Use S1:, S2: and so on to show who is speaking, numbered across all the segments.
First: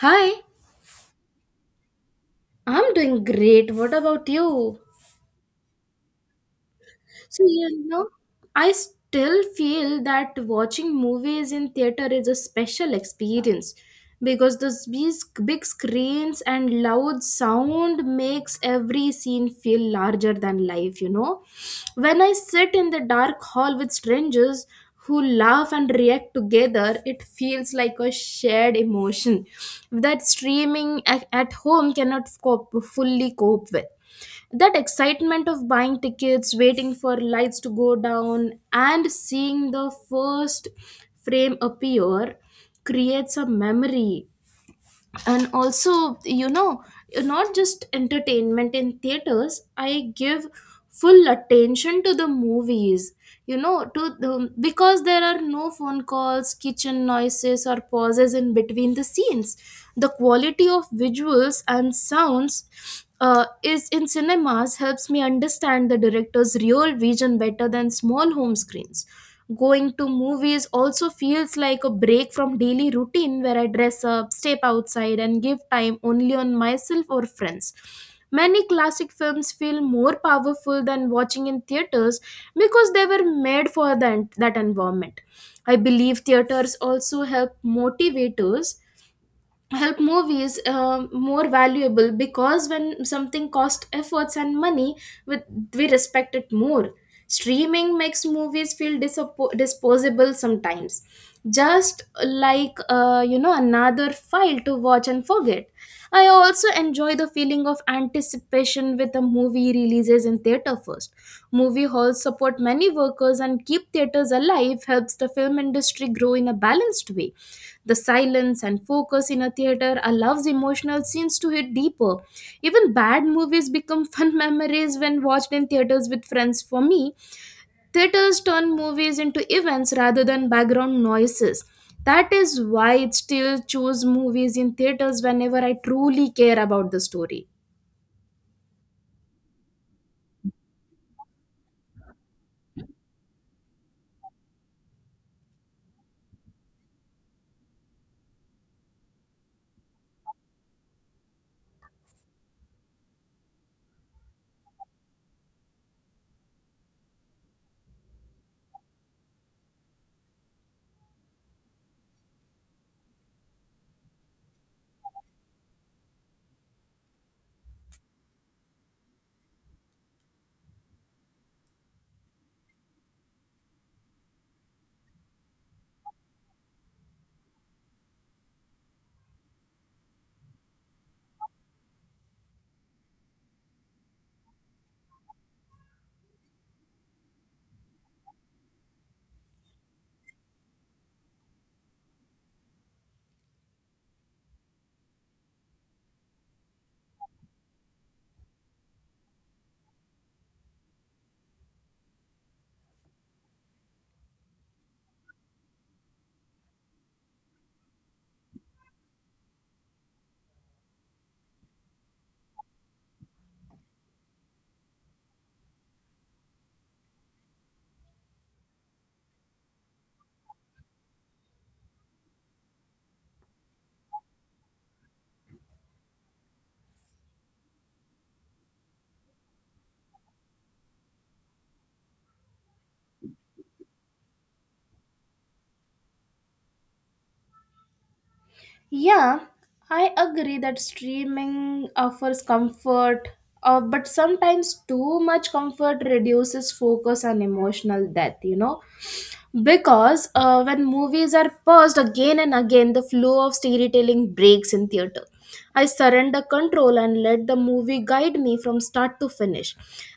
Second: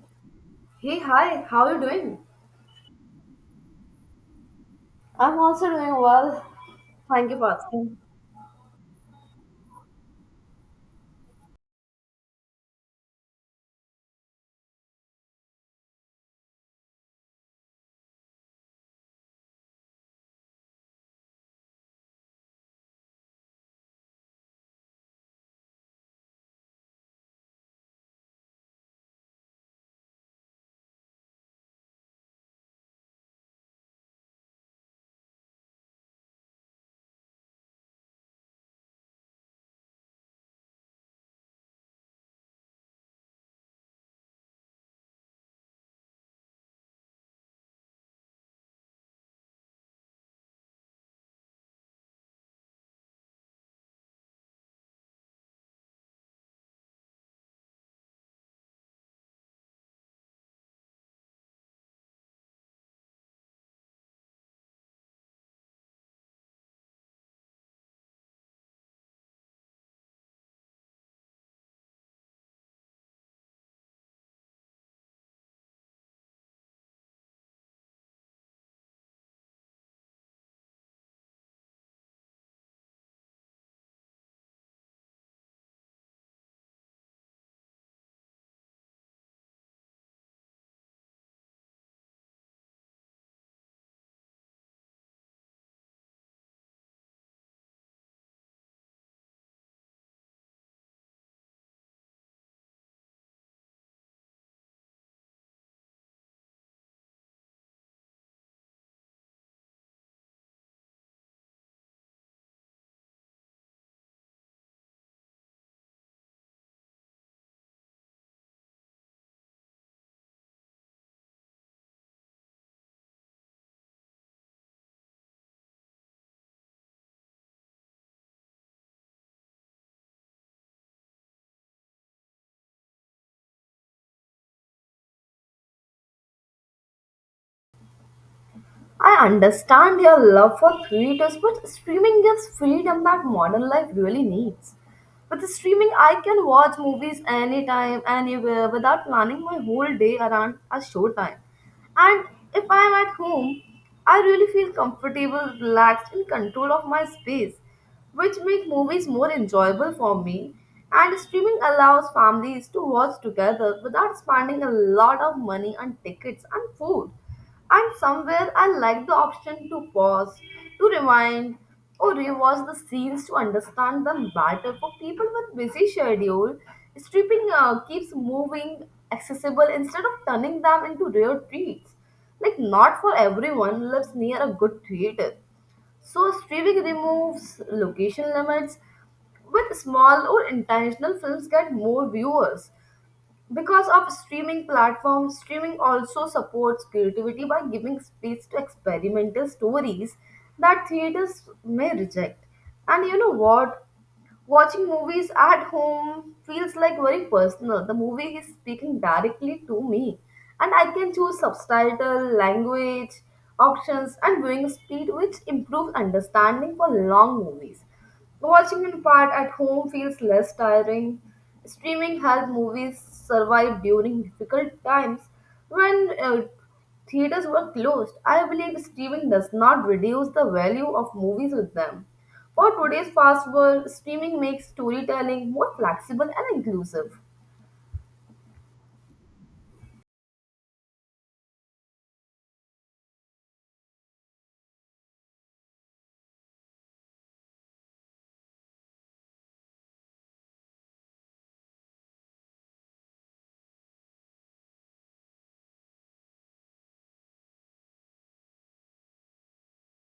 S1: Hi,
S2: Hey, hi, how are you doing?
S1: I'm doing great. What about you?
S2: I'm also doing well. Thank you
S1: So,
S2: for
S1: yeah, you
S2: asking.
S1: know, I still feel that watching movies in theater is a special experience because those big screens and loud sound makes every scene feel larger than life. When I sit in the dark hall with strangers who laugh and react together, it feels like a shared emotion that streaming at home cannot cope, fully cope with that excitement of buying tickets, waiting for lights to go down and seeing the first frame appear creates a memory, and also not just entertainment. In theaters I give full attention to the movies, because there are no phone calls, kitchen noises or pauses in between the scenes. The quality of visuals and sounds is in cinemas, helps me understand the director's real vision better than small home screens. Going to movies also feels like a break from daily routine where I dress up, step outside, and give time only on myself or friends. Many classic films feel more powerful than watching in theaters because they were made for that environment. I believe theaters also help movies more valuable, because when something costs efforts and money, we, we respect it more. Streaming makes movies feel disposable sometimes, just like another file to watch and forget. I also enjoy the feeling of anticipation with a movie releases in theater first. Movie halls support many workers and keep theaters alive, helps the film industry grow in a balanced way. The silence and focus in a theater allows emotional scenes to hit deeper. Even bad movies become fun memories when watched in theaters with friends. For me, theaters turn movies into events rather than background noises. That is why I still choose movies in theaters whenever I truly care about the story.
S2: I understand your love for creators, but streaming gives freedom that modern life really needs. With streaming, I can watch movies anytime, anywhere, without planning my whole day around a showtime. And if I'm at home, I really feel comfortable, relaxed, in control of my space, which make movies more enjoyable for me. And streaming allows families to watch together without spending a lot of money on tickets and food. And somewhere I like the option to pause, to rewind, or rewatch the scenes to understand them better. For people with busy schedule, stripping keeps moving accessible instead of turning them into rare treats. Like not for everyone lives near a good theater. So streaming removes location limits. With small or intentional films get more viewers. Because of streaming platforms, streaming also supports creativity by giving space to experimental stories that theaters may reject. And you know what? Watching movies at home feels like very personal. The movie is speaking directly to me, and I can choose subtitle, language, options, and viewing speed, which improves understanding for long movies. Watching in part at home feels less tiring. Streaming helps movies survive during difficult times when theaters were closed. I believe streaming does not reduce the value of movies with them. For today's fast world, streaming makes storytelling more flexible and inclusive.
S1: Yeah, I agree that streaming offers comfort, but sometimes too much comfort reduces focus on emotional depth, Because when movies are paused again and again, the flow of storytelling breaks. In theater I surrender control and let the movie guide me from start to finish,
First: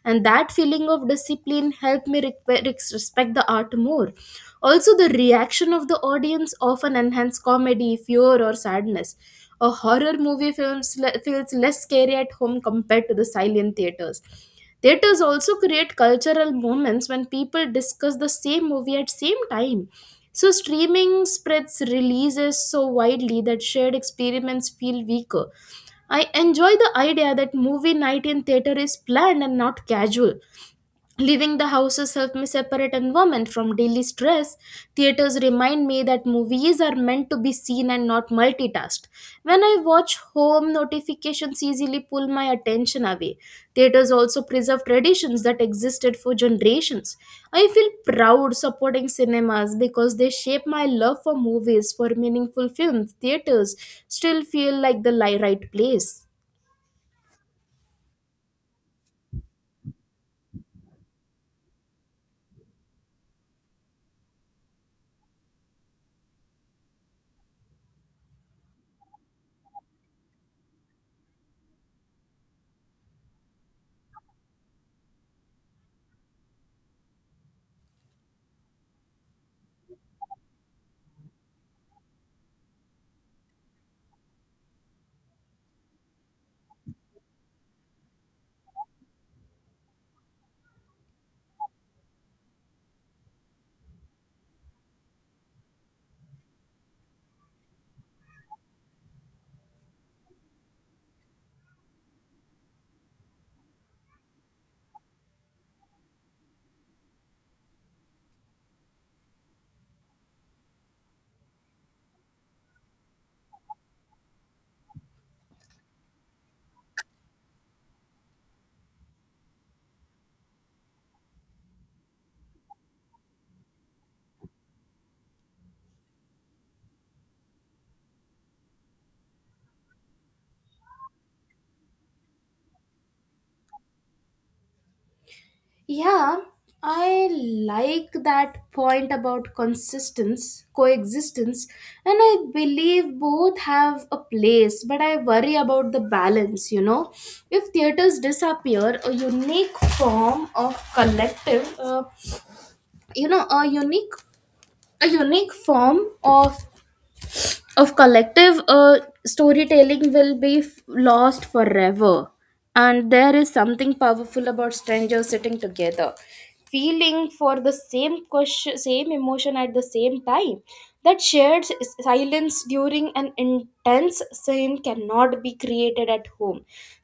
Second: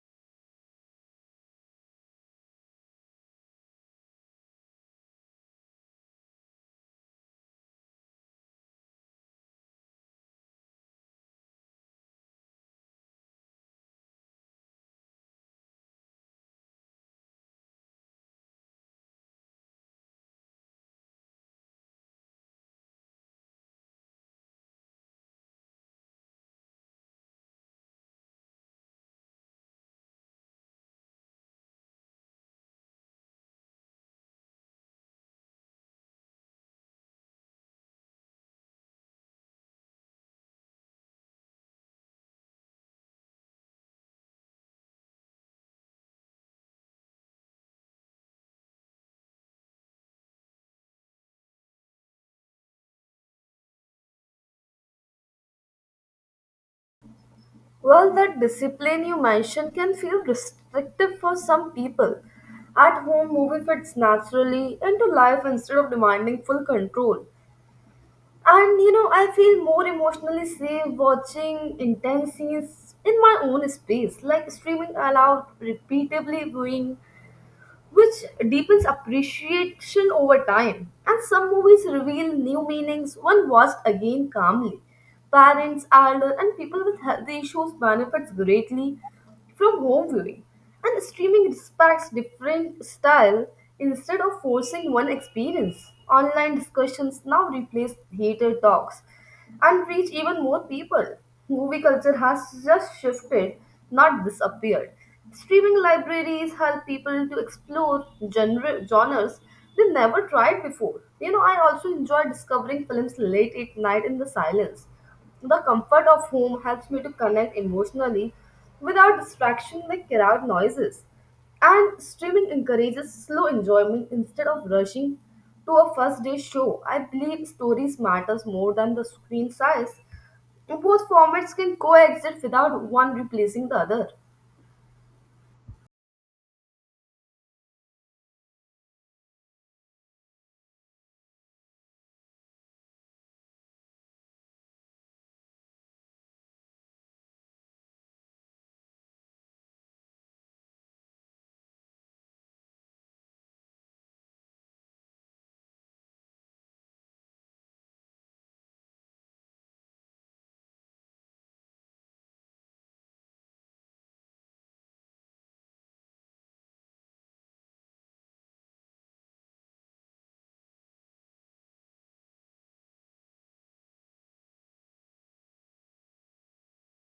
S1: and that feeling of discipline helped me respect the art more. Also the reaction of the audience often enhance comedy, fear or sadness. A horror movie feels less scary at home compared to the silent theaters. Theaters also create cultural moments when people discuss the same movie at same time. So streaming spreads releases so widely that shared experiments feel weaker. I enjoy the idea that movie night in theater is planned and not casual. Leaving the houses helped me separate environment from daily stress. Theaters remind me that movies are meant to be seen and not multitasked. When I watch home, notifications easily pull my attention away. Theaters also preserve traditions that existed for generations. I feel proud supporting cinemas because they shape my love for movies, for meaningful films. Theaters still feel like the right place.
S2: Well, that discipline you mentioned can feel restrictive for some people. At home, movie fits naturally into life instead of demanding full control. And you know, I feel more emotionally safe watching intense scenes in my own space. Like streaming allowed repeatedly viewing which deepens appreciation over time. And some movies reveal new meanings when watched again calmly. Parents, elder, and people with health issues benefits greatly from home viewing. And streaming respects different style instead of forcing one experience. Online discussions now replace theater talks, and reach even more people. Movie culture has just shifted, not disappeared. Streaming libraries help people to explore genres they never tried before. You know, I also enjoy discovering films late at night in the silence. The comfort of home helps me to connect emotionally without distraction like crowd noises. And streaming encourages slow enjoyment instead of rushing to a first day show. I believe stories matters more than the screen size. Both formats can coexist without one replacing the other.
S1: Yeah, I like that point about consistence, coexistence, and I believe both have a place, but I worry about the balance, If theaters disappear, a unique form of collective, you know, a unique form of collective storytelling will be lost forever. And there is something powerful about strangers sitting together feeling for the same question, same emotion at the same time. That shared silence during an intense scene cannot be created at home.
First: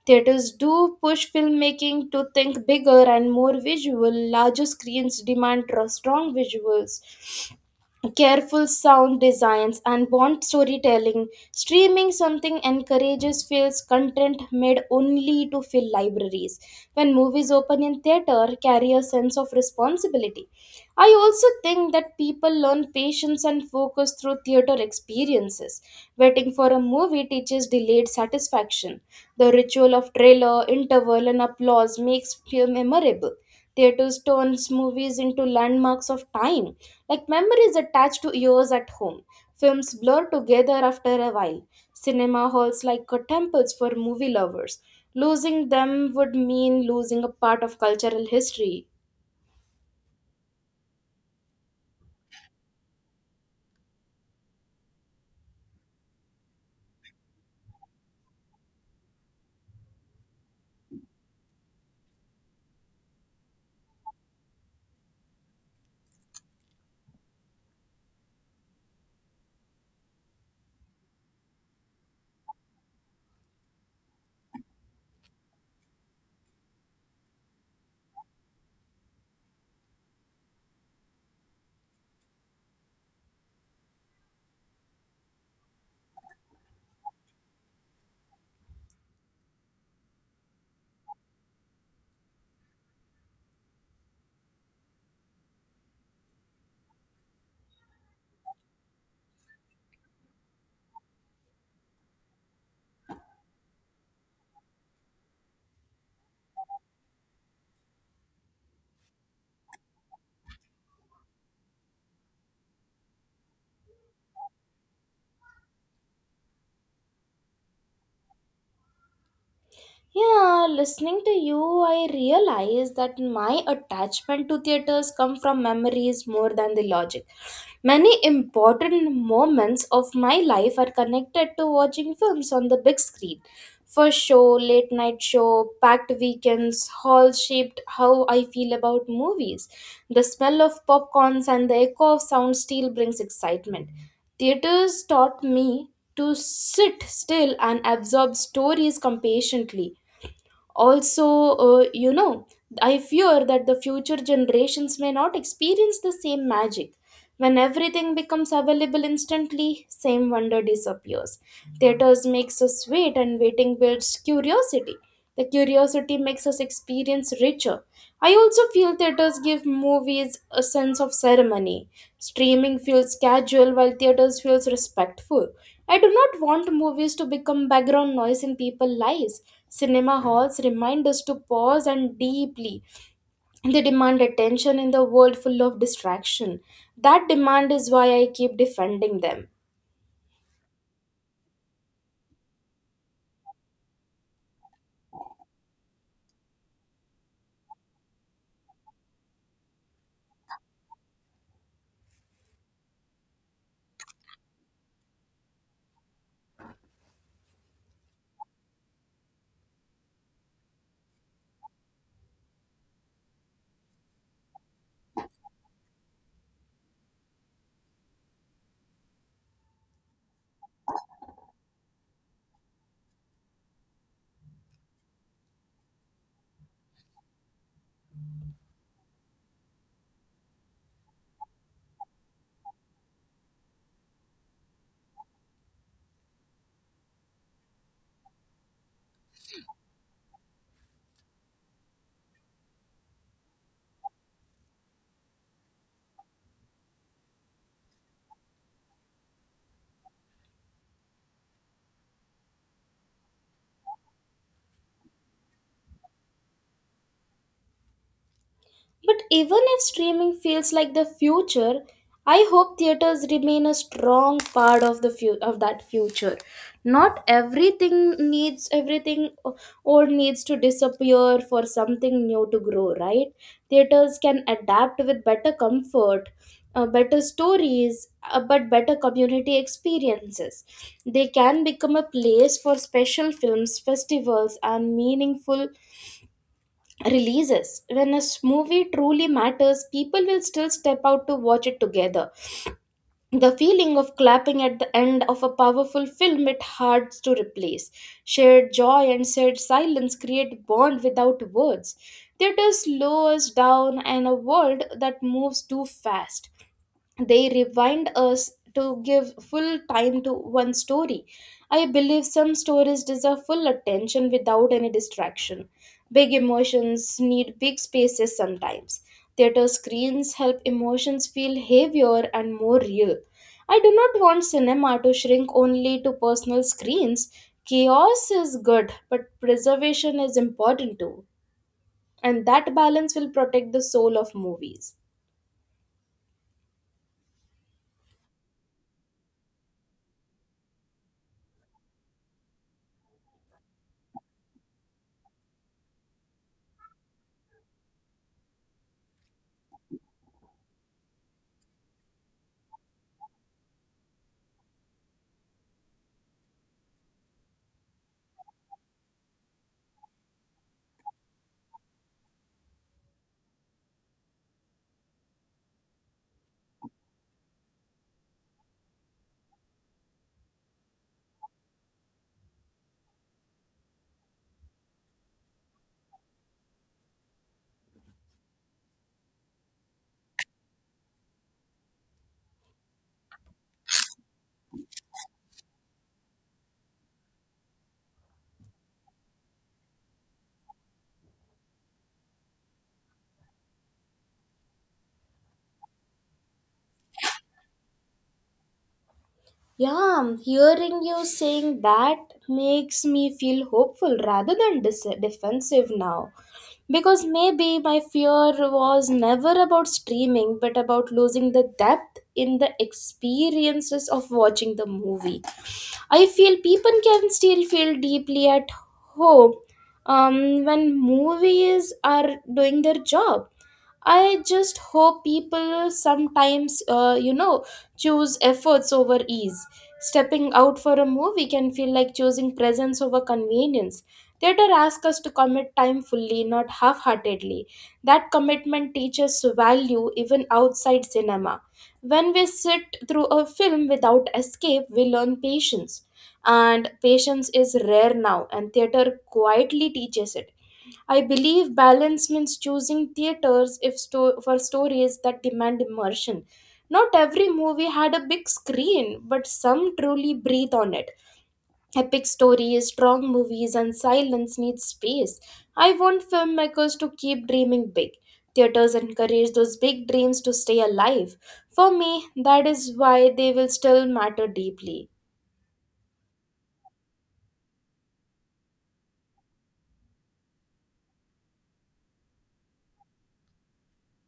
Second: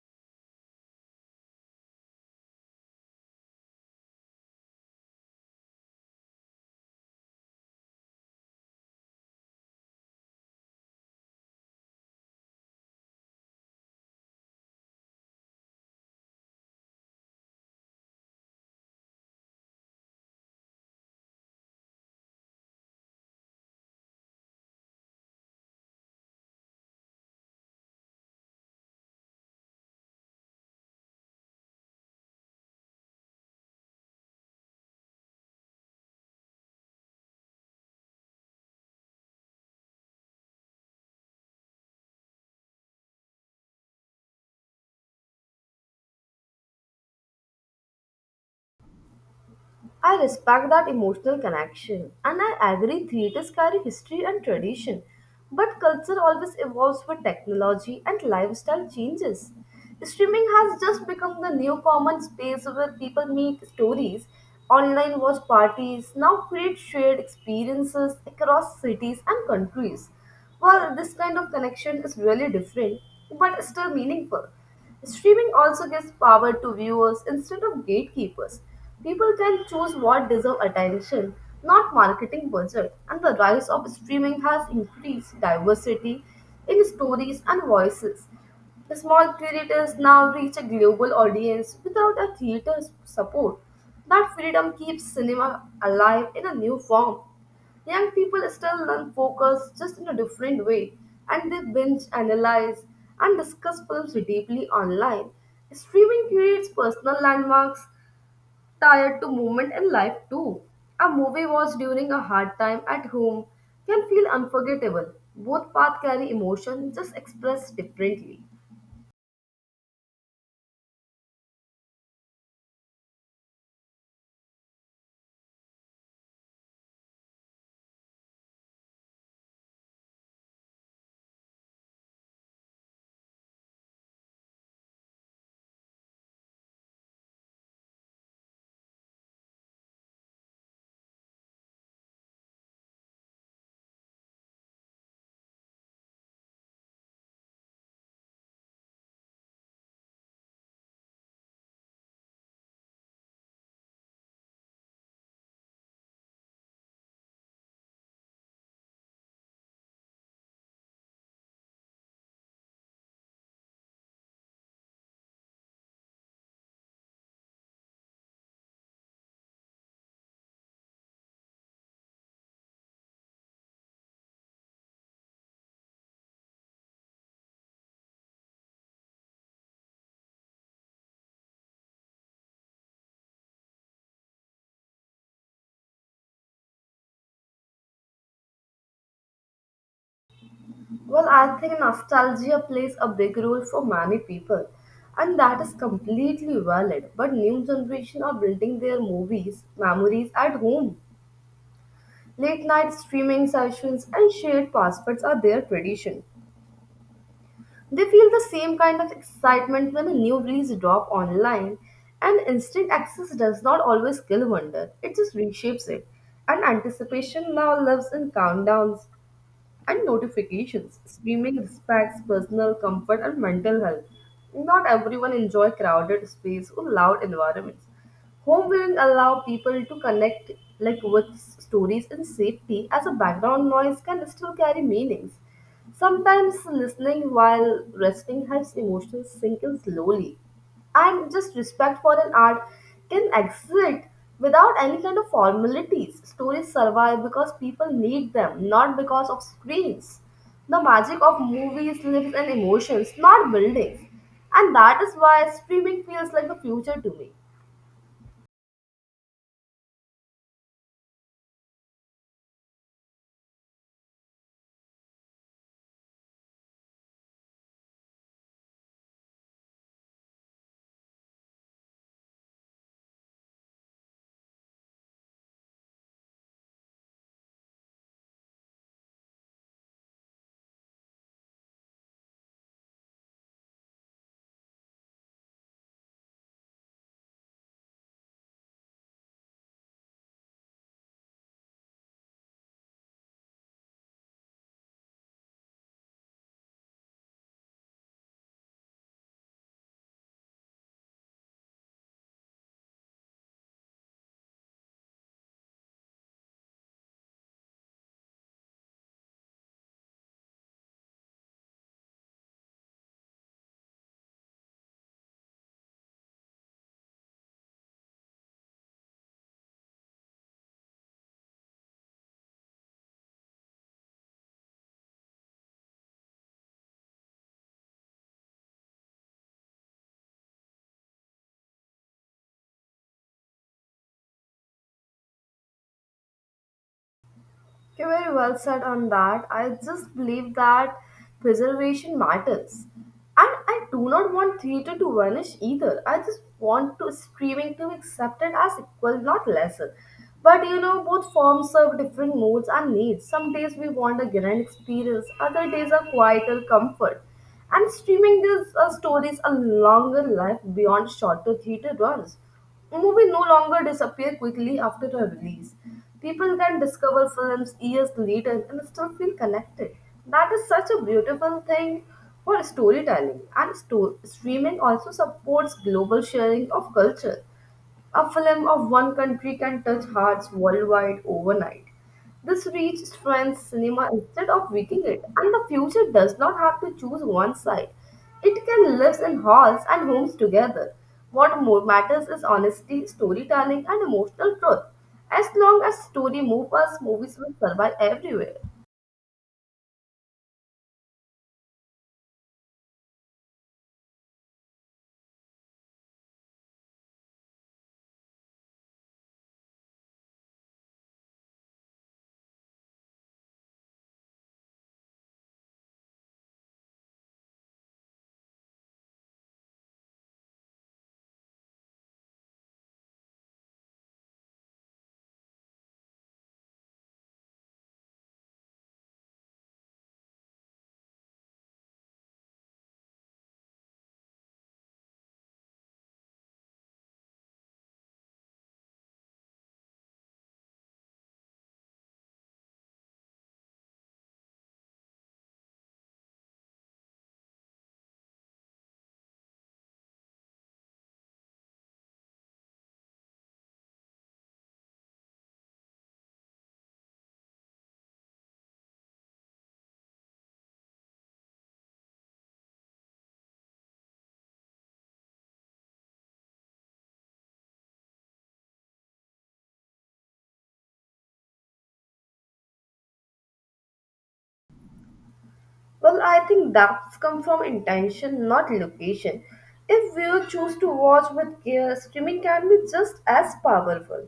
S1: Theaters do push filmmaking to think bigger and more visual. Larger screens demand strong visuals, careful sound designs and bond storytelling. Streaming something encourages feels content made only to fill libraries. When movies open in theater, carry a sense of responsibility. I also think that people learn patience and focus through theater experiences. Waiting for a movie teaches delayed satisfaction. The ritual of trailer, interval and applause makes film memorable. Theaters turns movies into landmarks of time, like memories attached to years at home. Films blur together after a while. Cinema halls like are temples for movie lovers. Losing them would mean losing a part of cultural history.
S2: I respect that emotional connection and I agree theaters carry history and tradition, but culture always evolves with technology and lifestyle changes. Streaming has just become the new common space where people meet stories, online watch parties, now create shared experiences across cities and countries. Well, this kind of connection is really different but still meaningful. Streaming also gives power to viewers instead of gatekeepers. People can choose what deserve attention, not marketing budget, and the rise of streaming has increased diversity in stories and voices. Small creators now reach a global audience without a theater's support. That freedom keeps cinema alive in a new form. Young people still learn focus just in a different way, and they binge, analyze, and discuss films deeply online. Streaming creates personal landmarks tied to movement in life too. A movie watched during a hard time at home can feel unforgettable. Both paths carry emotion, just expressed differently.
S1: Yeah, listening to you, I realize that my attachment to theaters come from memories more than the logic. Many important moments of my life are connected to watching films on the big screen. First show, late night show, packed weekends, hall shaped how I feel about movies. The smell of popcorns and the echo of sound still brings excitement. Theaters taught me to sit still and absorb stories compassionately. Also uh, you know I fear that the future generations may not experience the same magic. When everything becomes available instantly, same wonder disappears. Theaters makes us wait, and waiting builds curiosity. The curiosity makes us experience richer. I also feel theaters give movies a sense of ceremony. Streaming feels casual while theaters feels respectful. I do not want movies to become background noise in people's lives. Cinema halls remind us to pause and deeply they demand attention in the world full of distraction. That demand is why I keep defending them.
S2: Well, I think nostalgia plays a big role for many people, and that is completely valid. But new generation are building their movies memories at home. Late night streaming sessions and shared passwords are their tradition. They feel the same kind of excitement when a new release drop online, and instant access does not always kill wonder. It just reshapes it, and anticipation now lives in countdowns and notifications. Streaming respects personal comfort and mental health. Not everyone enjoy crowded space or loud environments. Home viewing allow people to connect like with stories in safety as a background noise can still carry meanings. Sometimes listening while resting helps emotions sink in slowly and just respect for an art can exist without any kind of formalities. Stories survive because people need them, not because of screens. The magic of movies lives in emotions, not buildings. And that is why streaming feels like the future to me.
S1: But even if streaming feels like the future, I hope theaters remain a strong part of of that future. Not everything needs everything o- old needs to disappear for something new to grow, right? Theaters can adapt with better comfort, better stories, but better community experiences. They can become a place for special films, festivals, and meaningful releases. When a movie truly matters, people will still step out to watch it together. The feeling of clapping at the end of a powerful film, it hard to replace. Shared joy and shared silence create bond without words. Theater slows us down in a world that moves too fast. They rewind us to give full time to one story. I believe some stories deserve full attention without any distraction. Big emotions need big spaces sometimes. Theater screens help emotions feel heavier and more real. I do not want cinema to shrink only to personal screens. Chaos is good, but preservation is important too. And that balance will protect the soul of movies.
S2: Okay, very well said on that. I just believe that preservation matters. And I do not want theatre to vanish either. I just want to streaming to be accepted as equal, not lesser. But you know, both forms serve different moods and needs. Some days we want a grand experience, other days a quieter comfort. And streaming gives stories a longer life beyond shorter theater runs. Movies no longer disappear quickly after a release. People can discover films years later and still feel connected. That is such a beautiful thing for storytelling. And streaming also supports global sharing of culture. A film of one country can touch hearts worldwide overnight. This reach strengthens cinema instead of weakening it, and the future does not have to choose one side. It can live in halls and homes together. What more matters is honesty, storytelling, and emotional truth. As long as story moves us, movies will survive everywhere.
S1: Yeah, hearing you saying that makes me feel hopeful rather than defensive now. Because maybe my fear was never about streaming, but about losing the depth in the experiences of watching the movie. I feel people can still feel deeply at home when movies are doing their job. I just hope people sometimes, choose efforts over ease. Stepping out for a movie can feel like choosing presence over convenience. Theater asks us to commit time fully, not half heartedly. That commitment teaches value even outside cinema. When we sit through a film without escape, we learn patience. And patience is rare now, and theater quietly teaches it. I believe balance means choosing theaters if sto- for stories that demand immersion. Not every movie had a big screen, but some truly breathe on it. Epic stories, strong movies, and silence need space. I want filmmakers to keep dreaming big. Theaters encourage those big dreams to stay alive. For me, that is why they will still matter deeply.
S2: Well, I think that's come from intention, not location. If viewers choose to watch with care, streaming can be just as powerful.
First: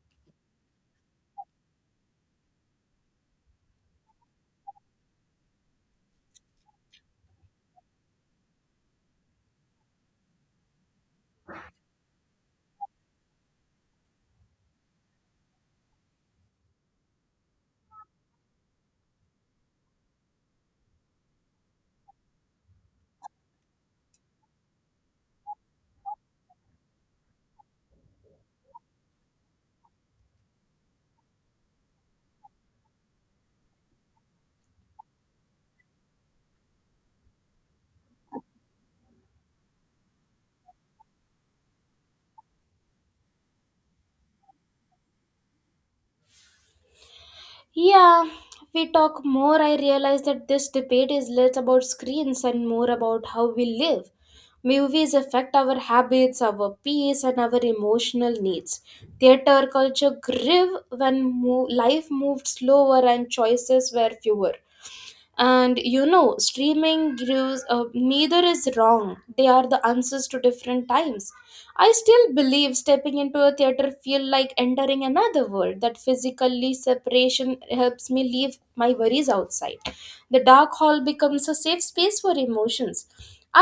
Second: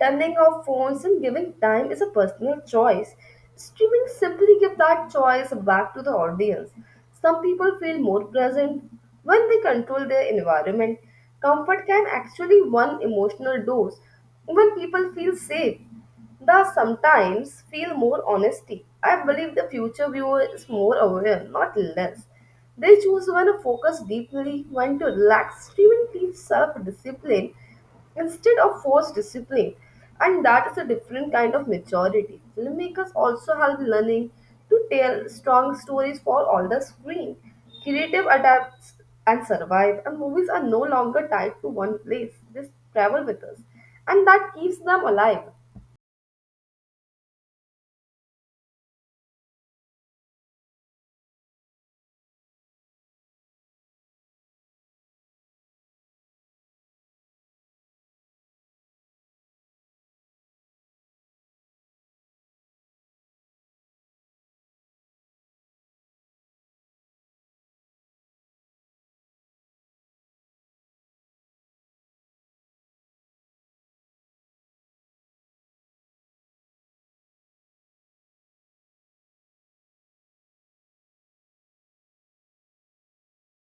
S2: Turning off phones and giving time is a personal choice. Streaming simply gives that choice back to the audience. Some people feel more present when they control their environment. Comfort can actually one emotional dose when people feel safe. The sometimes feel more honesty. I believe the future viewer is more aware, not less. They choose when to focus deeply, when to relax. Streaming teaches self discipline instead of forced discipline, and that is a different kind of maturity. Filmmakers also help learning to tell strong stories for all the screen. Creative adapts and survive, and movies are no longer tied to one place. They travel with us, and that keeps them alive.
S1: Yeah, we talk more, I realize that this debate is less about screens and more about how we live. Movies affect our habits, our peace, and our emotional needs. Theater culture grew when life moved slower and choices were fewer. And streaming gives, neither is wrong, they are the answers to different times. I still believe stepping into a theater feel like entering another world, that physically separation helps me leave my worries outside. The dark hall becomes a safe space for emotions.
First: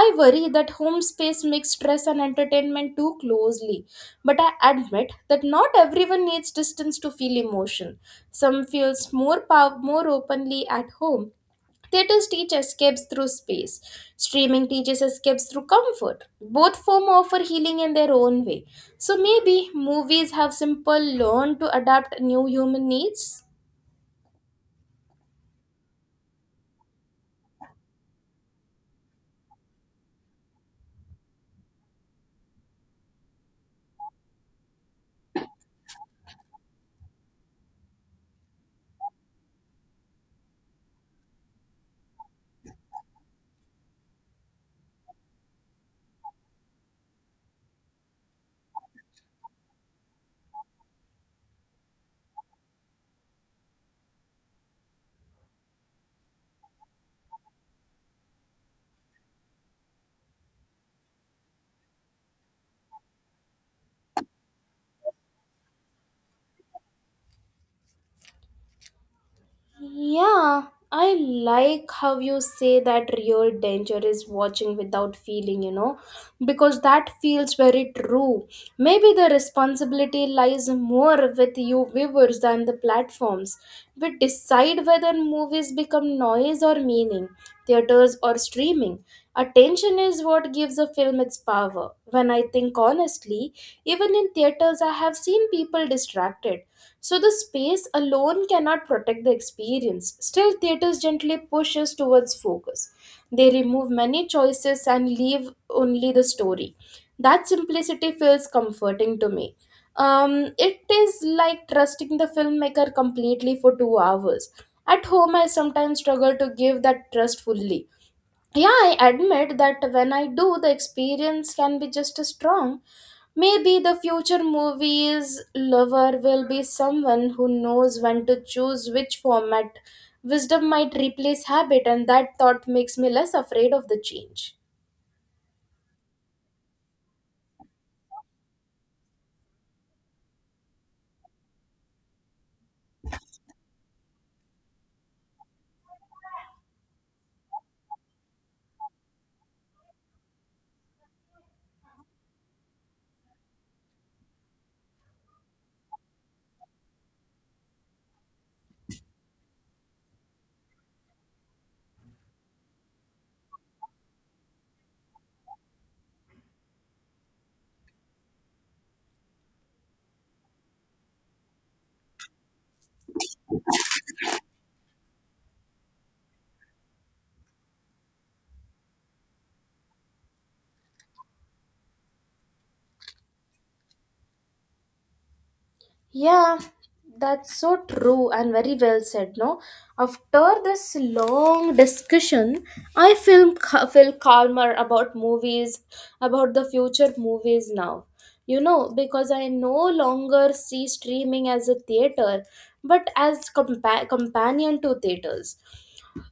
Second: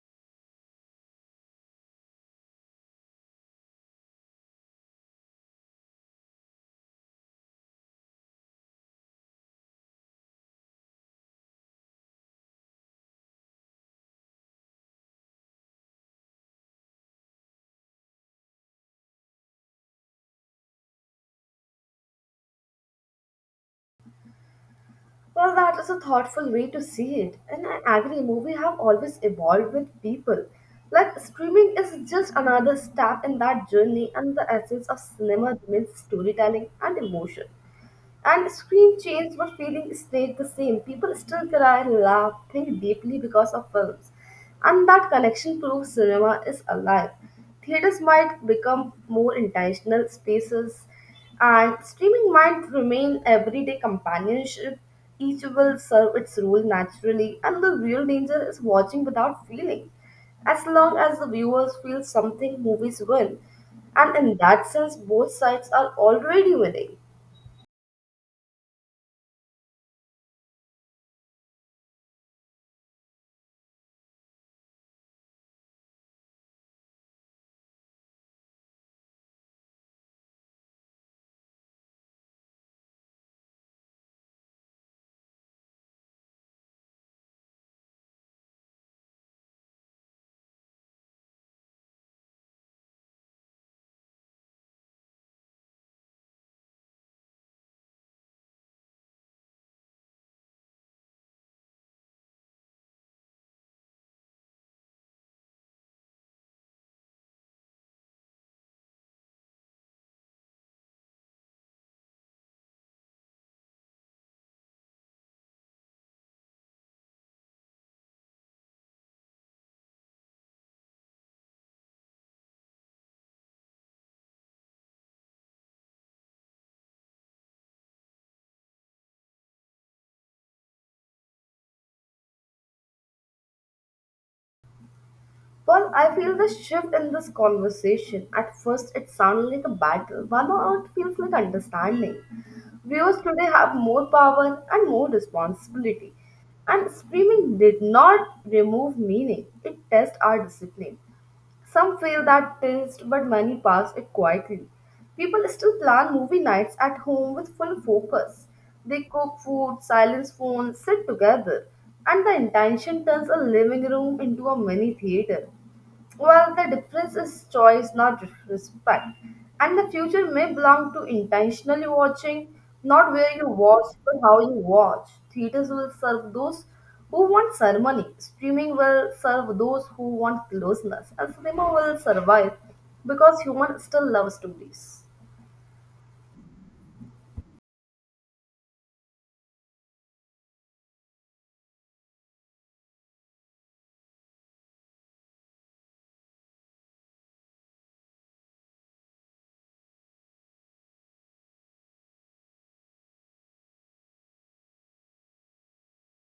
S1: I worry that home space makes stress and entertainment too closely, but I admit that not everyone needs distance to feel emotion. Some feels more more openly at home. Theaters teach escapes through space. Streaming teaches escapes through comfort. Both form offer healing in their own way. So maybe movies have simple learn to adapt new human needs.
S2: Well, that is a thoughtful way to see it, and I agree. Movies have always evolved with people. Like streaming is just another step in that journey, and the essence of cinema remains storytelling and emotion. And screen changed, but feeling stayed the same. People still cry, laugh, think deeply because of films. And that connection proves cinema is alive. Theaters might become more intentional spaces, and streaming might remain everyday companionship. Each will serve its role naturally, and the real danger is watching without feeling. As long as the viewers feel something, movies win. And in that sense, both sides are already winning.
S1: Yeah, I like how you say that real danger is watching without feeling, because that feels very true. Maybe the responsibility lies more with you viewers than the platforms. We decide whether movies become noise or meaning, theaters or streaming. Attention is what gives a film its power. When I think honestly, even in theaters, I have seen people distracted, so the space alone cannot protect the experience. Still, theaters gently pushes towards focus. They remove many choices and leave only the story. That simplicity feels comforting to me. It is like trusting the filmmaker completely for 2 hours. At home, I sometimes struggle to give that trust fully. Yeah, I admit that when I do, the experience can be just as strong. Maybe the future movies lover will be someone who knows when to choose which format. Wisdom might replace habit, and that thought makes me less afraid of the change.
S2: Well, I feel the shift in this conversation. At first, it sounded like a battle, but now it feels like understanding. Viewers today have more power and more responsibility, and streaming did not remove meaning, it tests our discipline. Some feel that taste, but many pass it quietly. People still plan movie nights at home with full focus. They cook food, silence phones, sit together, and the intention turns a living room into a mini theater. Well, the difference is choice, not respect. And the future may belong to intentionally watching, not where you watch, but how you watch. Theaters will serve those who want ceremony? Streaming will serve those who want closeness, and cinema will survive because humans still love stories.
S1: Yeah, that's so true and very well said. No, after this long discussion, I feel calmer about movies, about the future movies now. You know, because I no longer see streaming as a theater, but as companion to theaters,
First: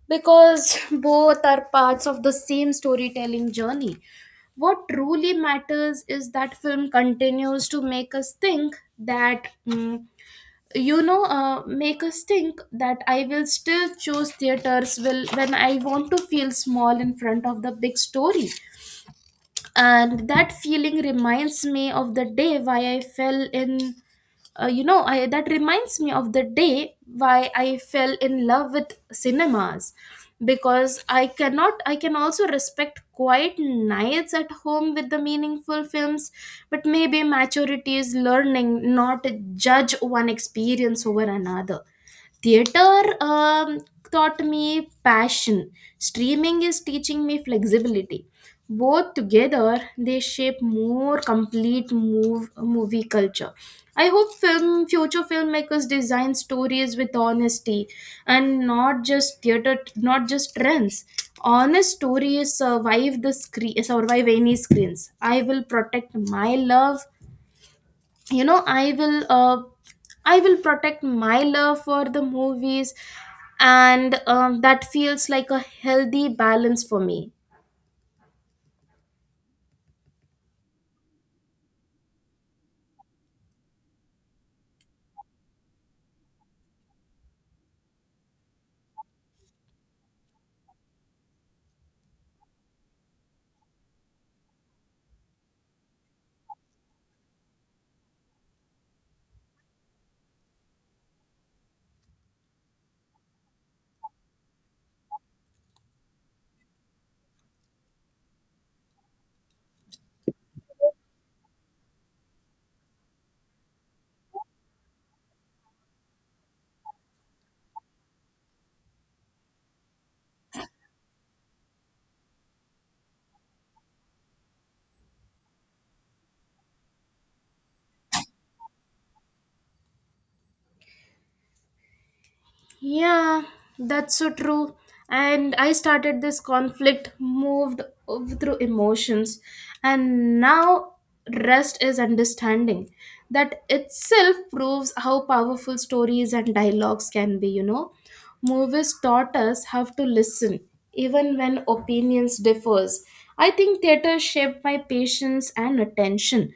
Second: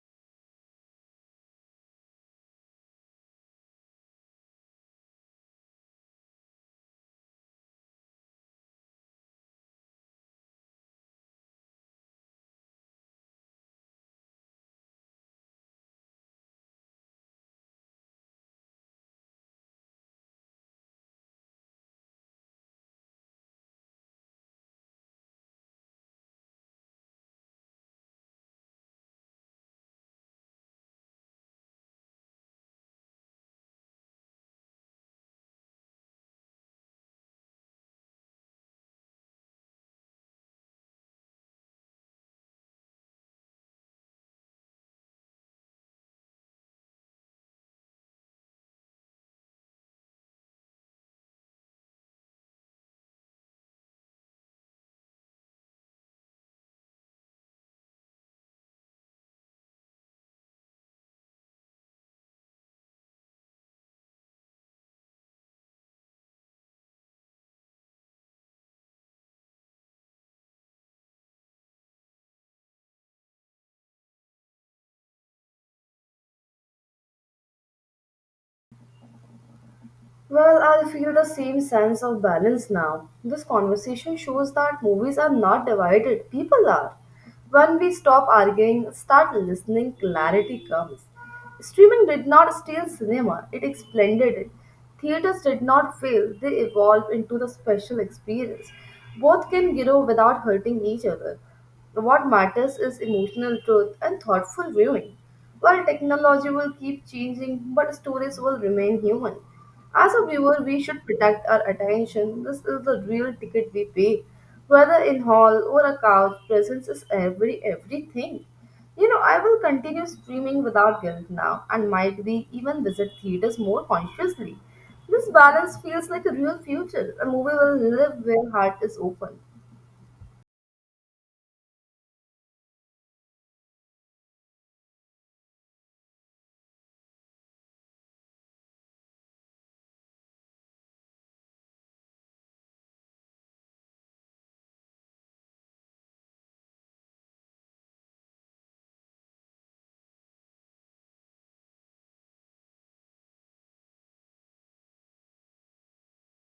S1: because both are parts of the same storytelling journey. What truly matters is that film continues to make us think that mm, you know make us think that I will still choose theaters will when I want to feel small in front of the big story. And that feeling reminds me of the day why I fell in you know I, that reminds me of the day why I fell in love with cinemas, because I cannot I can also respect quiet nights at home with the meaningful films. But maybe maturity is learning not to judge one experience over another. Theater taught me passion. Streaming is teaching me flexibility. Both together, they shape more complete movie culture. I hope film future filmmakers design stories with honesty and not just theater, not just trends. Honest stories survive the screen, survive any screens. I will protect my love you know I will I will protect my love for the movies, and that feels like a healthy balance for me.
S2: Well, I feel the same sense of balance now. This conversation shows that movies are not divided, people are. When we stop arguing, start listening, clarity comes. Streaming did not steal cinema, it expanded it. Theaters did not fail, they evolved into the special experience. Both can grow without hurting each other. What matters is emotional truth and thoughtful viewing. While technology will keep changing, but stories will remain human. As a viewer, we should protect our attention. This is the real ticket we pay. Whether in hall or a couch, presence is everything. You know, I will continue streaming without guilt now and might be even visit theaters more consciously. This balance feels like a real future. A movie will live where heart is open.
S1: Yeah, that's so true. And I started this conflict, moved through emotions, and now rest is understanding. That itself proves how powerful stories and dialogues can be, you know. Movies taught us how to listen, even when opinions differs. I think theater shaped my patience and attention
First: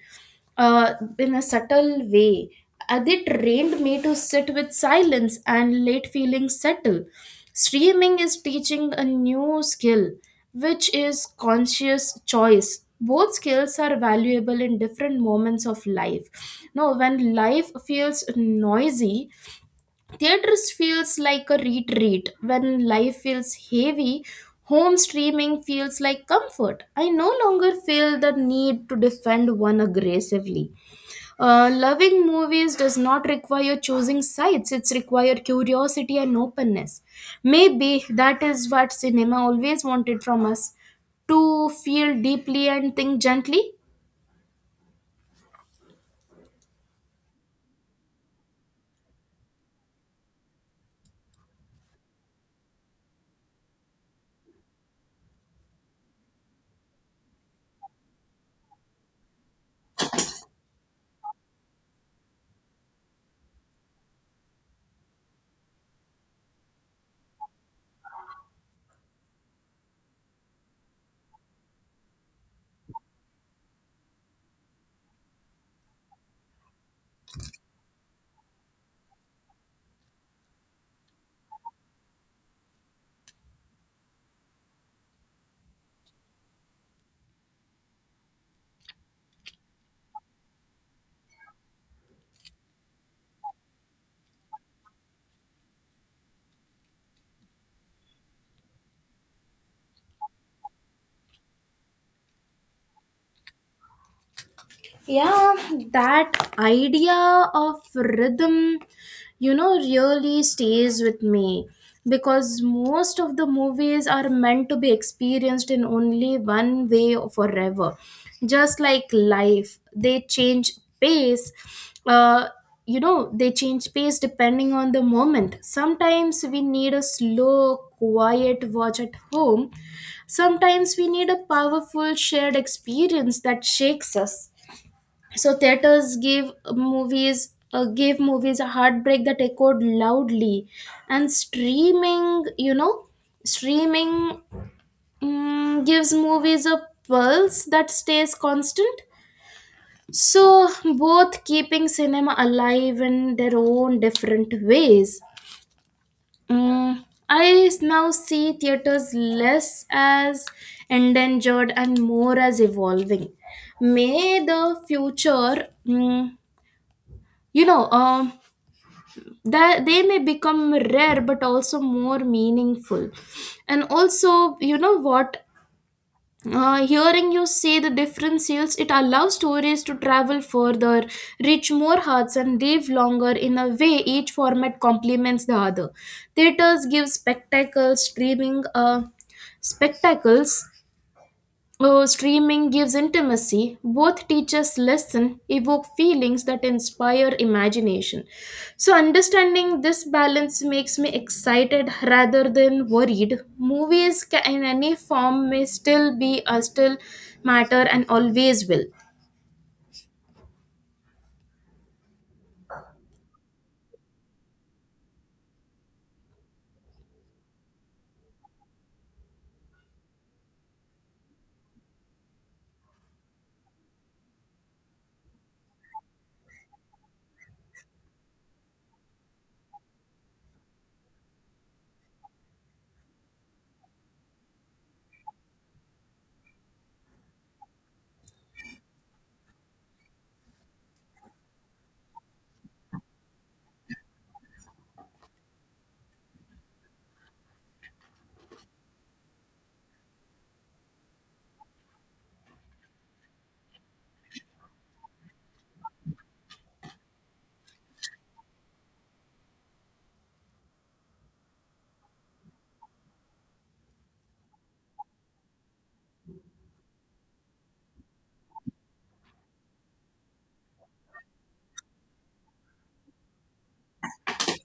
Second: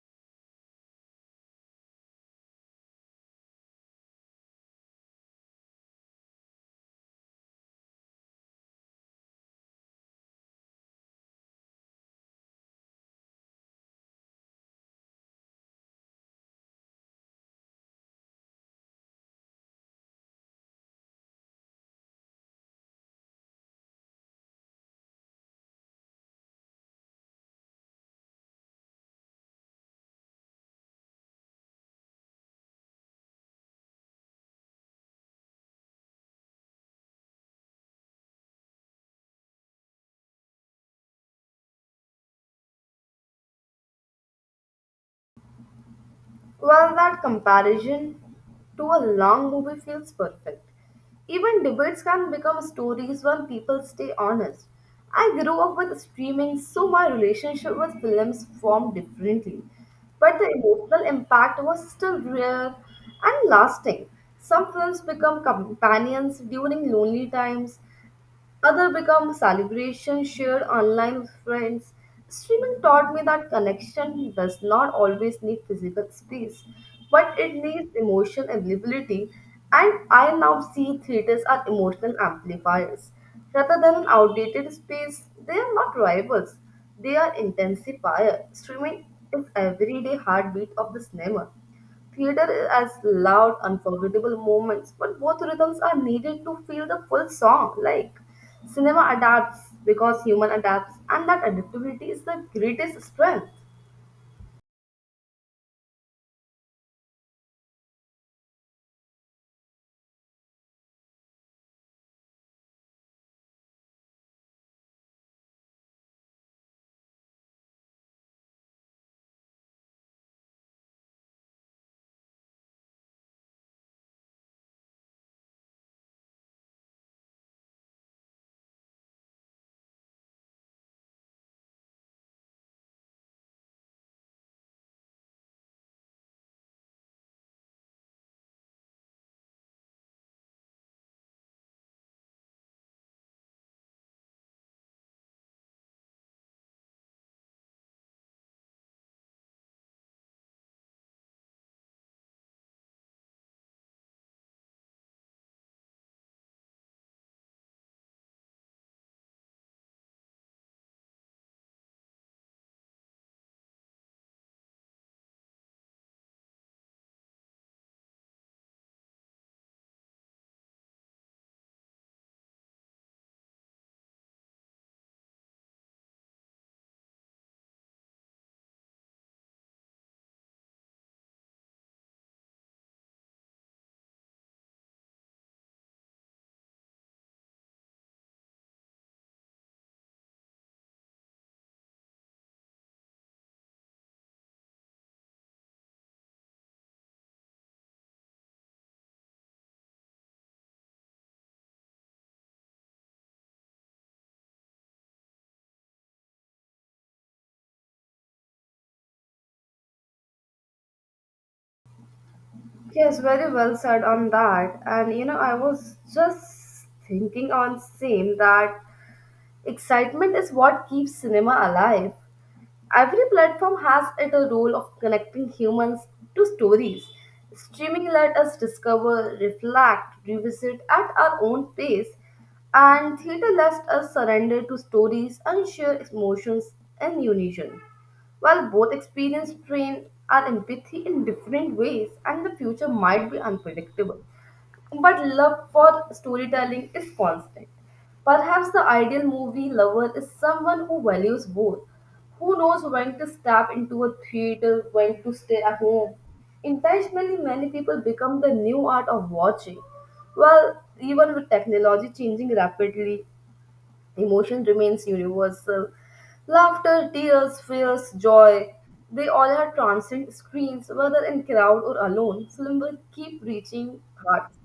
S1: in a subtle way. They trained me to sit with silence and let feelings settle. Streaming is teaching a new skill, which is conscious choice. Both skills are valuable in different moments of life. Now, when life feels noisy, theaters feels like a retreat when life feels heavy. Home streaming feels like comfort. I no longer feel the need to defend one aggressively. Loving movies does not require choosing sides, it's require curiosity and openness. Maybe that is what cinema always wanted from us, to feel deeply and think gently.
S2: Well, that comparison to a long movie feels perfect. Even debates can become stories when people stay honest. I grew up with streaming, so my relationship with films formed differently. But the emotional impact was still real and lasting. Some films become companions during lonely times, other become celebrations shared online with friends. Streaming taught me that connection does not always need physical space, but it needs emotion availability. And I now see theaters are emotional amplifiers. Rather than an outdated space, they are not rivals, they are intensifier. Streaming is everyday heartbeat of the cinema. Theater has loud, unforgettable moments, but both rhythms are needed to feel the full song. Like cinema adapts because human adapts, and that adaptability is the greatest strength.
S1: Yeah, that idea of rhythm, you know, really stays with me, because most of the movies are meant to be experienced in only one way forever. Just like life, they change pace. uh, they change pace depending on the moment. Sometimes we need a slow quiet watch at home, sometimes we need a powerful shared experience that shakes us. So theaters give movies gave movies a heartbreak that echoed loudly, and streaming you know streaming gives movies a pulse that stays constant. So both keeping cinema alive in their own different ways. Mm, I now see theaters less as endangered and more as evolving. May the future you know um that they may become rare but also more meaningful. And also, you know what, hearing you say the different sales, it allows stories to travel further, reach more hearts and live longer. In a way, each format complements the other. Theaters give spectacles, streaming spectacles Oh, streaming gives intimacy. Both teachers listen, evoke feelings that inspire imagination. So, understanding this balance makes me excited rather than worried. Movies in any form may still be still matter, and always will.
S2: Yes, very well said on that. I was just thinking on same that excitement is what keeps cinema alive. Every platform has it a role of connecting humans to stories. Streaming let us discover, reflect, revisit at our own pace, and theater lets us surrender to stories and share emotions in unison. While both experience train our empathy in different ways, and the future might be unpredictable. But love for storytelling is constant. Perhaps the ideal movie lover is someone who values both, who knows when to step into a theater, when to stay at home. Intentionally, many people become the new art of watching. Well, even with technology changing rapidly, emotion remains universal. Laughter, tears, fears, joy, they all are transient screens, whether in crowd or alone. Film will keep reaching hearts.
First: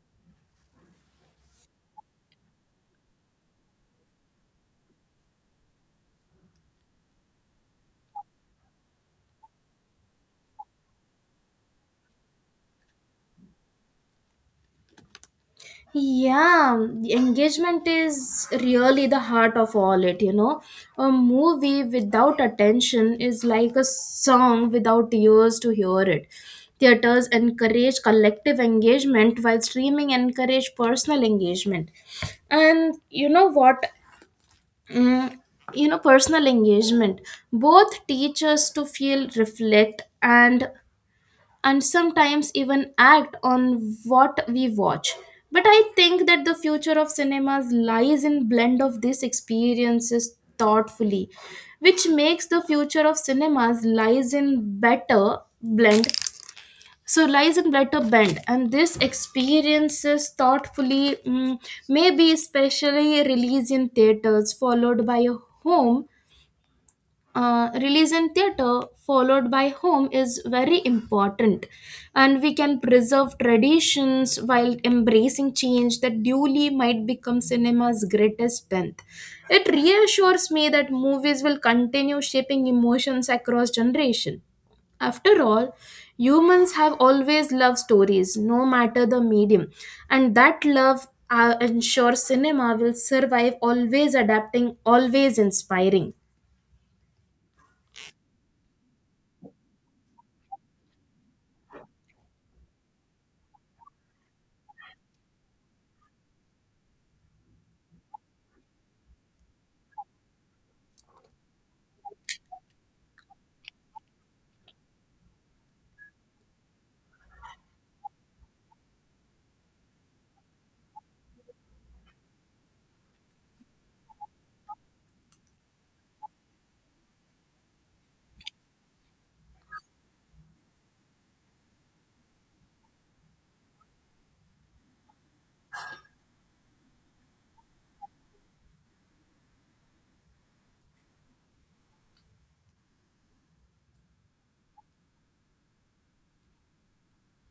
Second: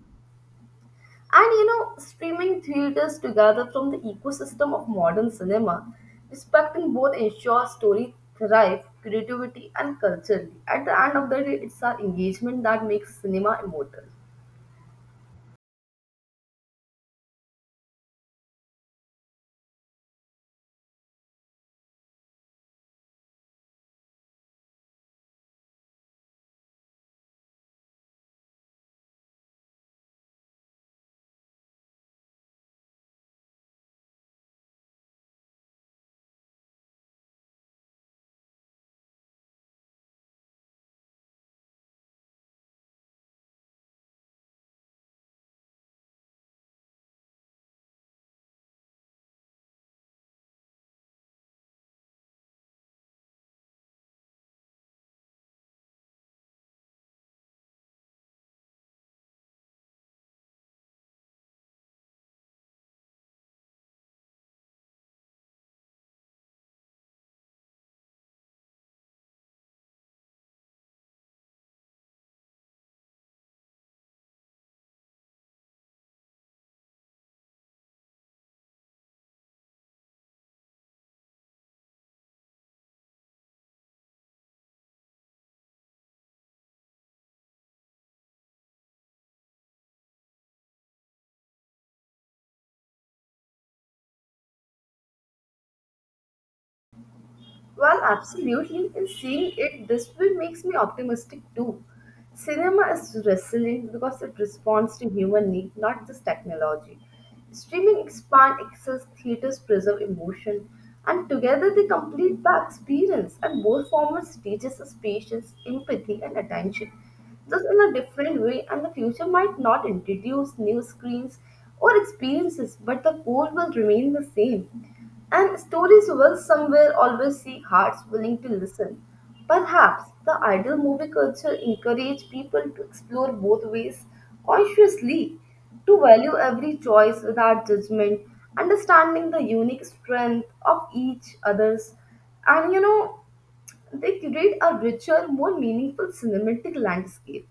S2: Streaming theaters together from the ecosystem of modern cinema, respecting both ensures story thrive, creativity, and culturally. At the end of the day, it's our engagement that makes cinema immortal.
S1: Yeah, the engagement is really the heart of all it, you know. A movie without attention is like a song without ears to hear it. Theaters encourage collective engagement while streaming encourage personal engagement. And you know what? Mm, personal engagement, both teach us to feel, reflect, and sometimes even act on what we watch. But I think that the future of cinemas lies in blend of these experiences thoughtfully, which makes the future of cinemas lies in better blend. So lies in better bend. And this experiences thoughtfully, may be especially released in theaters, followed by a home release in theater followed by home is very important, and we can preserve traditions while embracing change that duly might become cinema's greatest strength. It reassures me that movies will continue shaping emotions across generation. After all, humans have always loved stories, no matter the medium, and that love ensures cinema will survive, always adapting, always inspiring.
S2: Well, absolutely, and seeing it this way makes me optimistic too. Cinema is resilient because it responds to human need, not just technology. Streaming expand access, theaters preserve emotion, and together they complete the experience. And both formats teaches us patience, empathy, and attention just in a different way, and the future might not introduce new screens or experiences, but the core will remain the same. And stories will somewhere always seek hearts willing to listen. Perhaps the ideal movie culture encourages people to explore both ways consciously, to value every choice without judgment, understanding the unique strength of each other's, and they create a richer, more meaningful cinematic landscape.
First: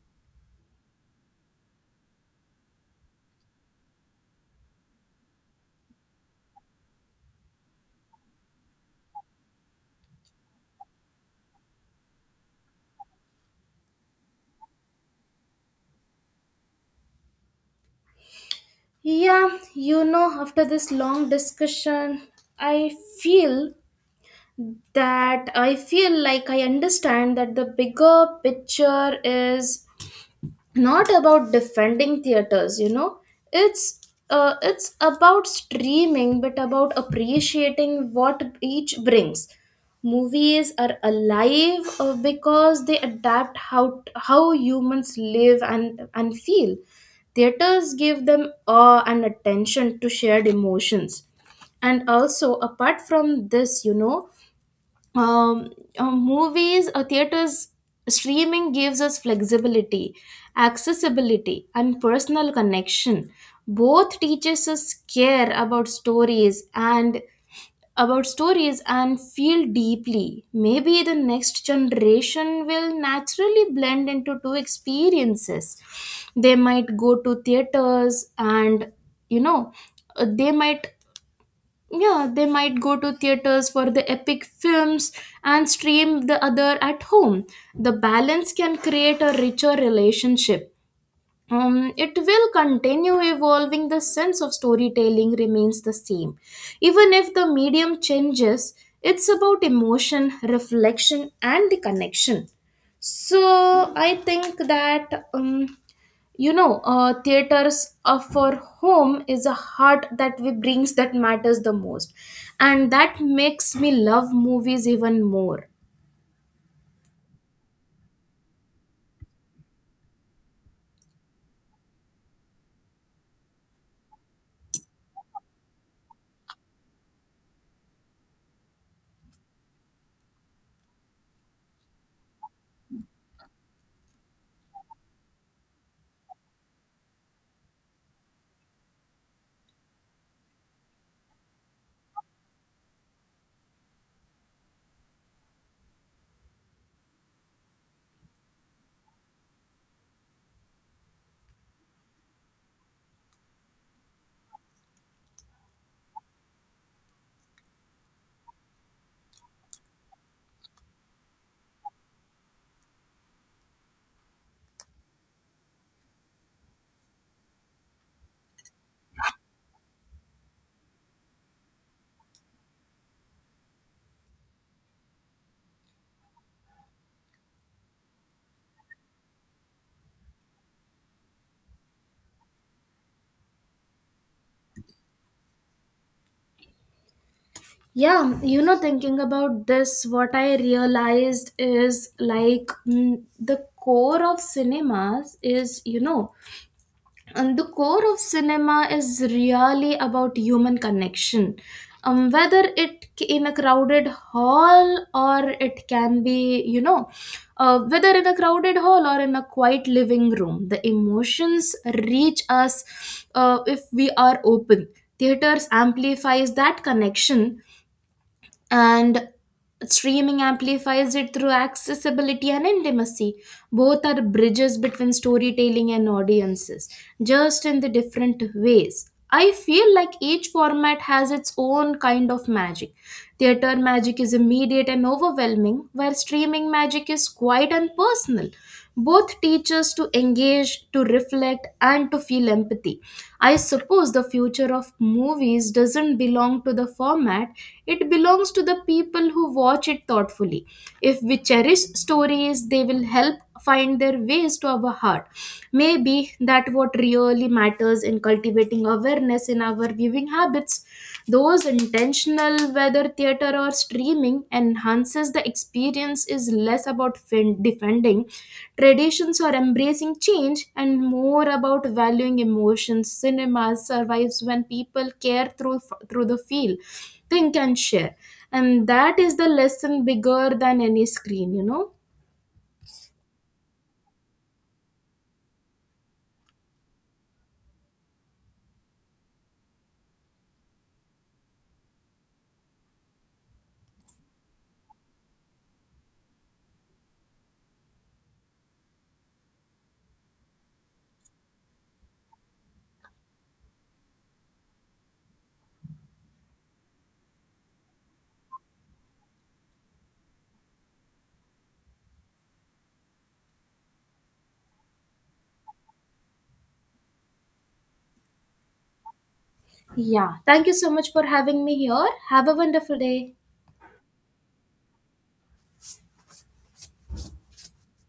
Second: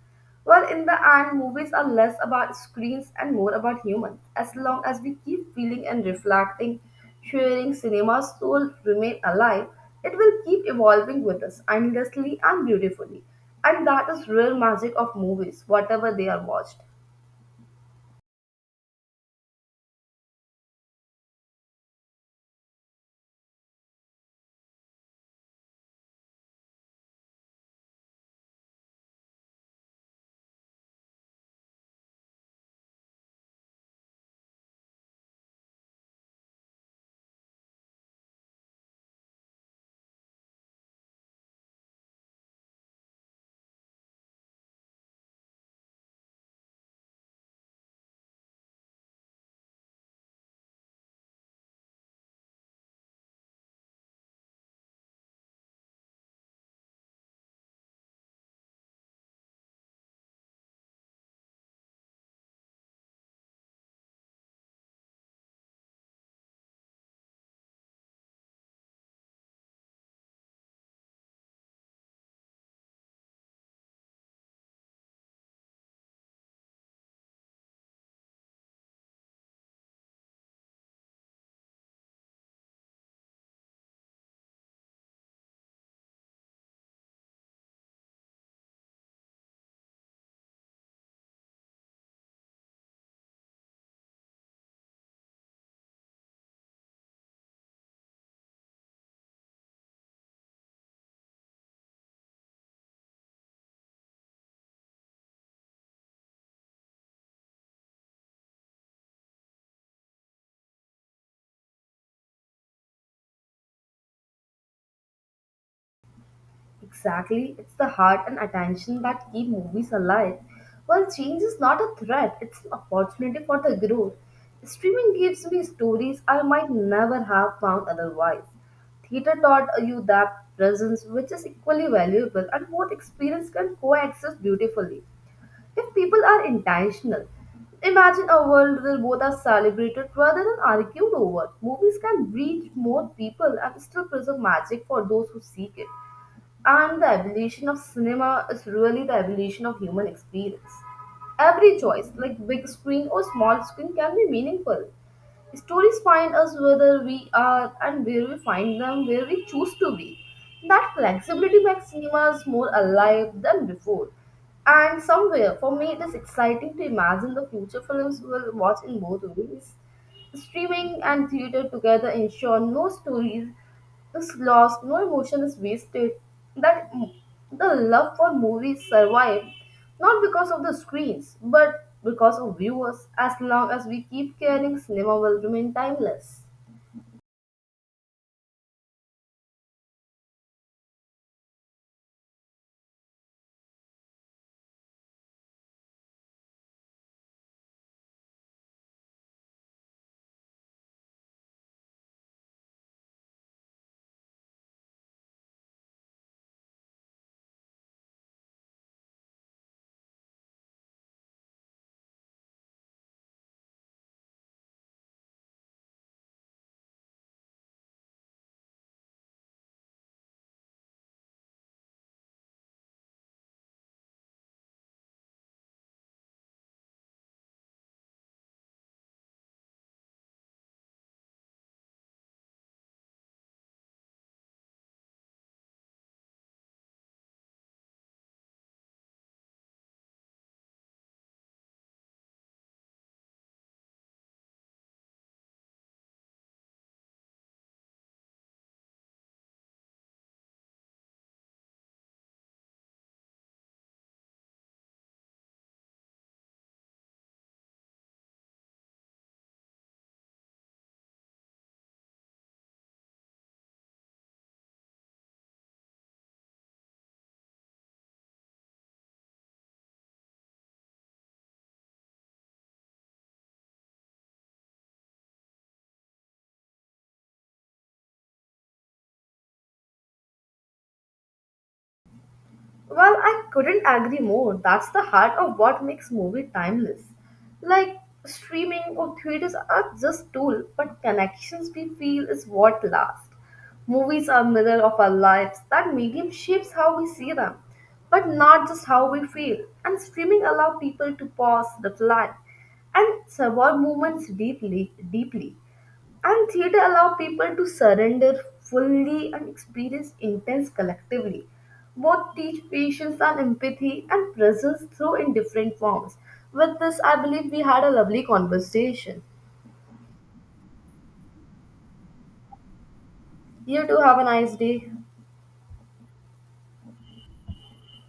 S2: While in the end, movies are less about screens and more about humans. As long as we keep feeling and reflecting, sharing cinema's soul remain alive, it will keep evolving with us endlessly and beautifully. And that is real magic of movies, whatever they are watched.
S1: Yeah, you know, after this long discussion, I feel that I feel like I understand that the bigger picture is not about defending theaters, you know, it's it's about streaming but about appreciating what each brings. Movies are alive because they adapt how humans live and feel. Theaters give them awe and attention to shared emotions. And also apart from this, you know, um, movies or theaters streaming gives us flexibility, accessibility and personal connection. Both teaches us care about stories and feel deeply. Maybe the next generation will naturally blend into two experiences. They might go to theaters, and you know uh, they might yeah they might go to theaters for the epic films and stream the other at home. The balance can create a richer relationship. It will continue evolving. The sense of storytelling remains the same. Even if the medium changes, it's about emotion, reflection, and the connection. So I think that, theaters for home is a heart that we brings that matters the most. And that makes me love movies even more.
S2: Exactly, it's the heart and attention that keep movies alive. While change is not a threat, it's an opportunity for the growth. Streaming gives me stories I might never have found otherwise. Theater taught you that presence, which is equally valuable, and both experience can coexist beautifully. If people are intentional, imagine a world where both are celebrated rather than argued over. Movies can reach more people and still preserve magic for those who seek it. And the evolution of cinema is really the evolution of human experience. Every choice, like big screen or small screen, can be meaningful. Stories find us whether we are and where we find them, where we choose to be. That flexibility makes cinemas more alive than before. And somewhere, for me, it is exciting to imagine the future films we will watch in both ways. Streaming and theater together ensure no stories is lost, no emotion is wasted, that m- the love for movies survive not because of the screens, but because of viewers. As long as we keep caring, cinema will remain timeless.
S1: Yeah, you know, thinking about this, what I realized is like, mm, the core of cinemas is, you know, and the core of cinema is really about human connection. Whether it c- in a crowded hall or it can be, you know, whether in a crowded hall or in a quiet living room, the emotions reach us if we are open. Theaters amplifies that connection, and streaming amplifies it through accessibility and intimacy. Both are bridges between storytelling and audiences, just in the different ways. I feel like each format has its own kind of magic. Theater magic is immediate and overwhelming while streaming magic is quiet and personal. Both teach us to engage, to reflect, and to feel empathy. I suppose the future of movies doesn't belong to the format, it belongs to the people who watch it thoughtfully. If we cherish stories, they will help find their ways to our heart. Maybe that what really matters in cultivating awareness in our viewing habits, those intentional whether theater or streaming enhances the experience is less about defending traditions or embracing change and more about valuing emotions. Cinema survives when people care through the feel, think and share. And that is the lesson bigger than any screen, you know.
S2: Well, I couldn't agree more. That's the heart of what makes movie timeless. Like streaming or theaters are just tool, but connections we feel is what lasts. Movies are mirror of our lives. That medium shapes how we see them, but not just how we feel. And streaming allow people to pause, reflect, and survive moments deeply, deeply. And theater allow people to surrender fully and experience intense collectively. Both teach patience and empathy and presence through in different forms. With this, I believe we had a lovely conversation.
S1: Yeah, thank you so much for having me here. Have a wonderful day.
S2: You too have a nice day.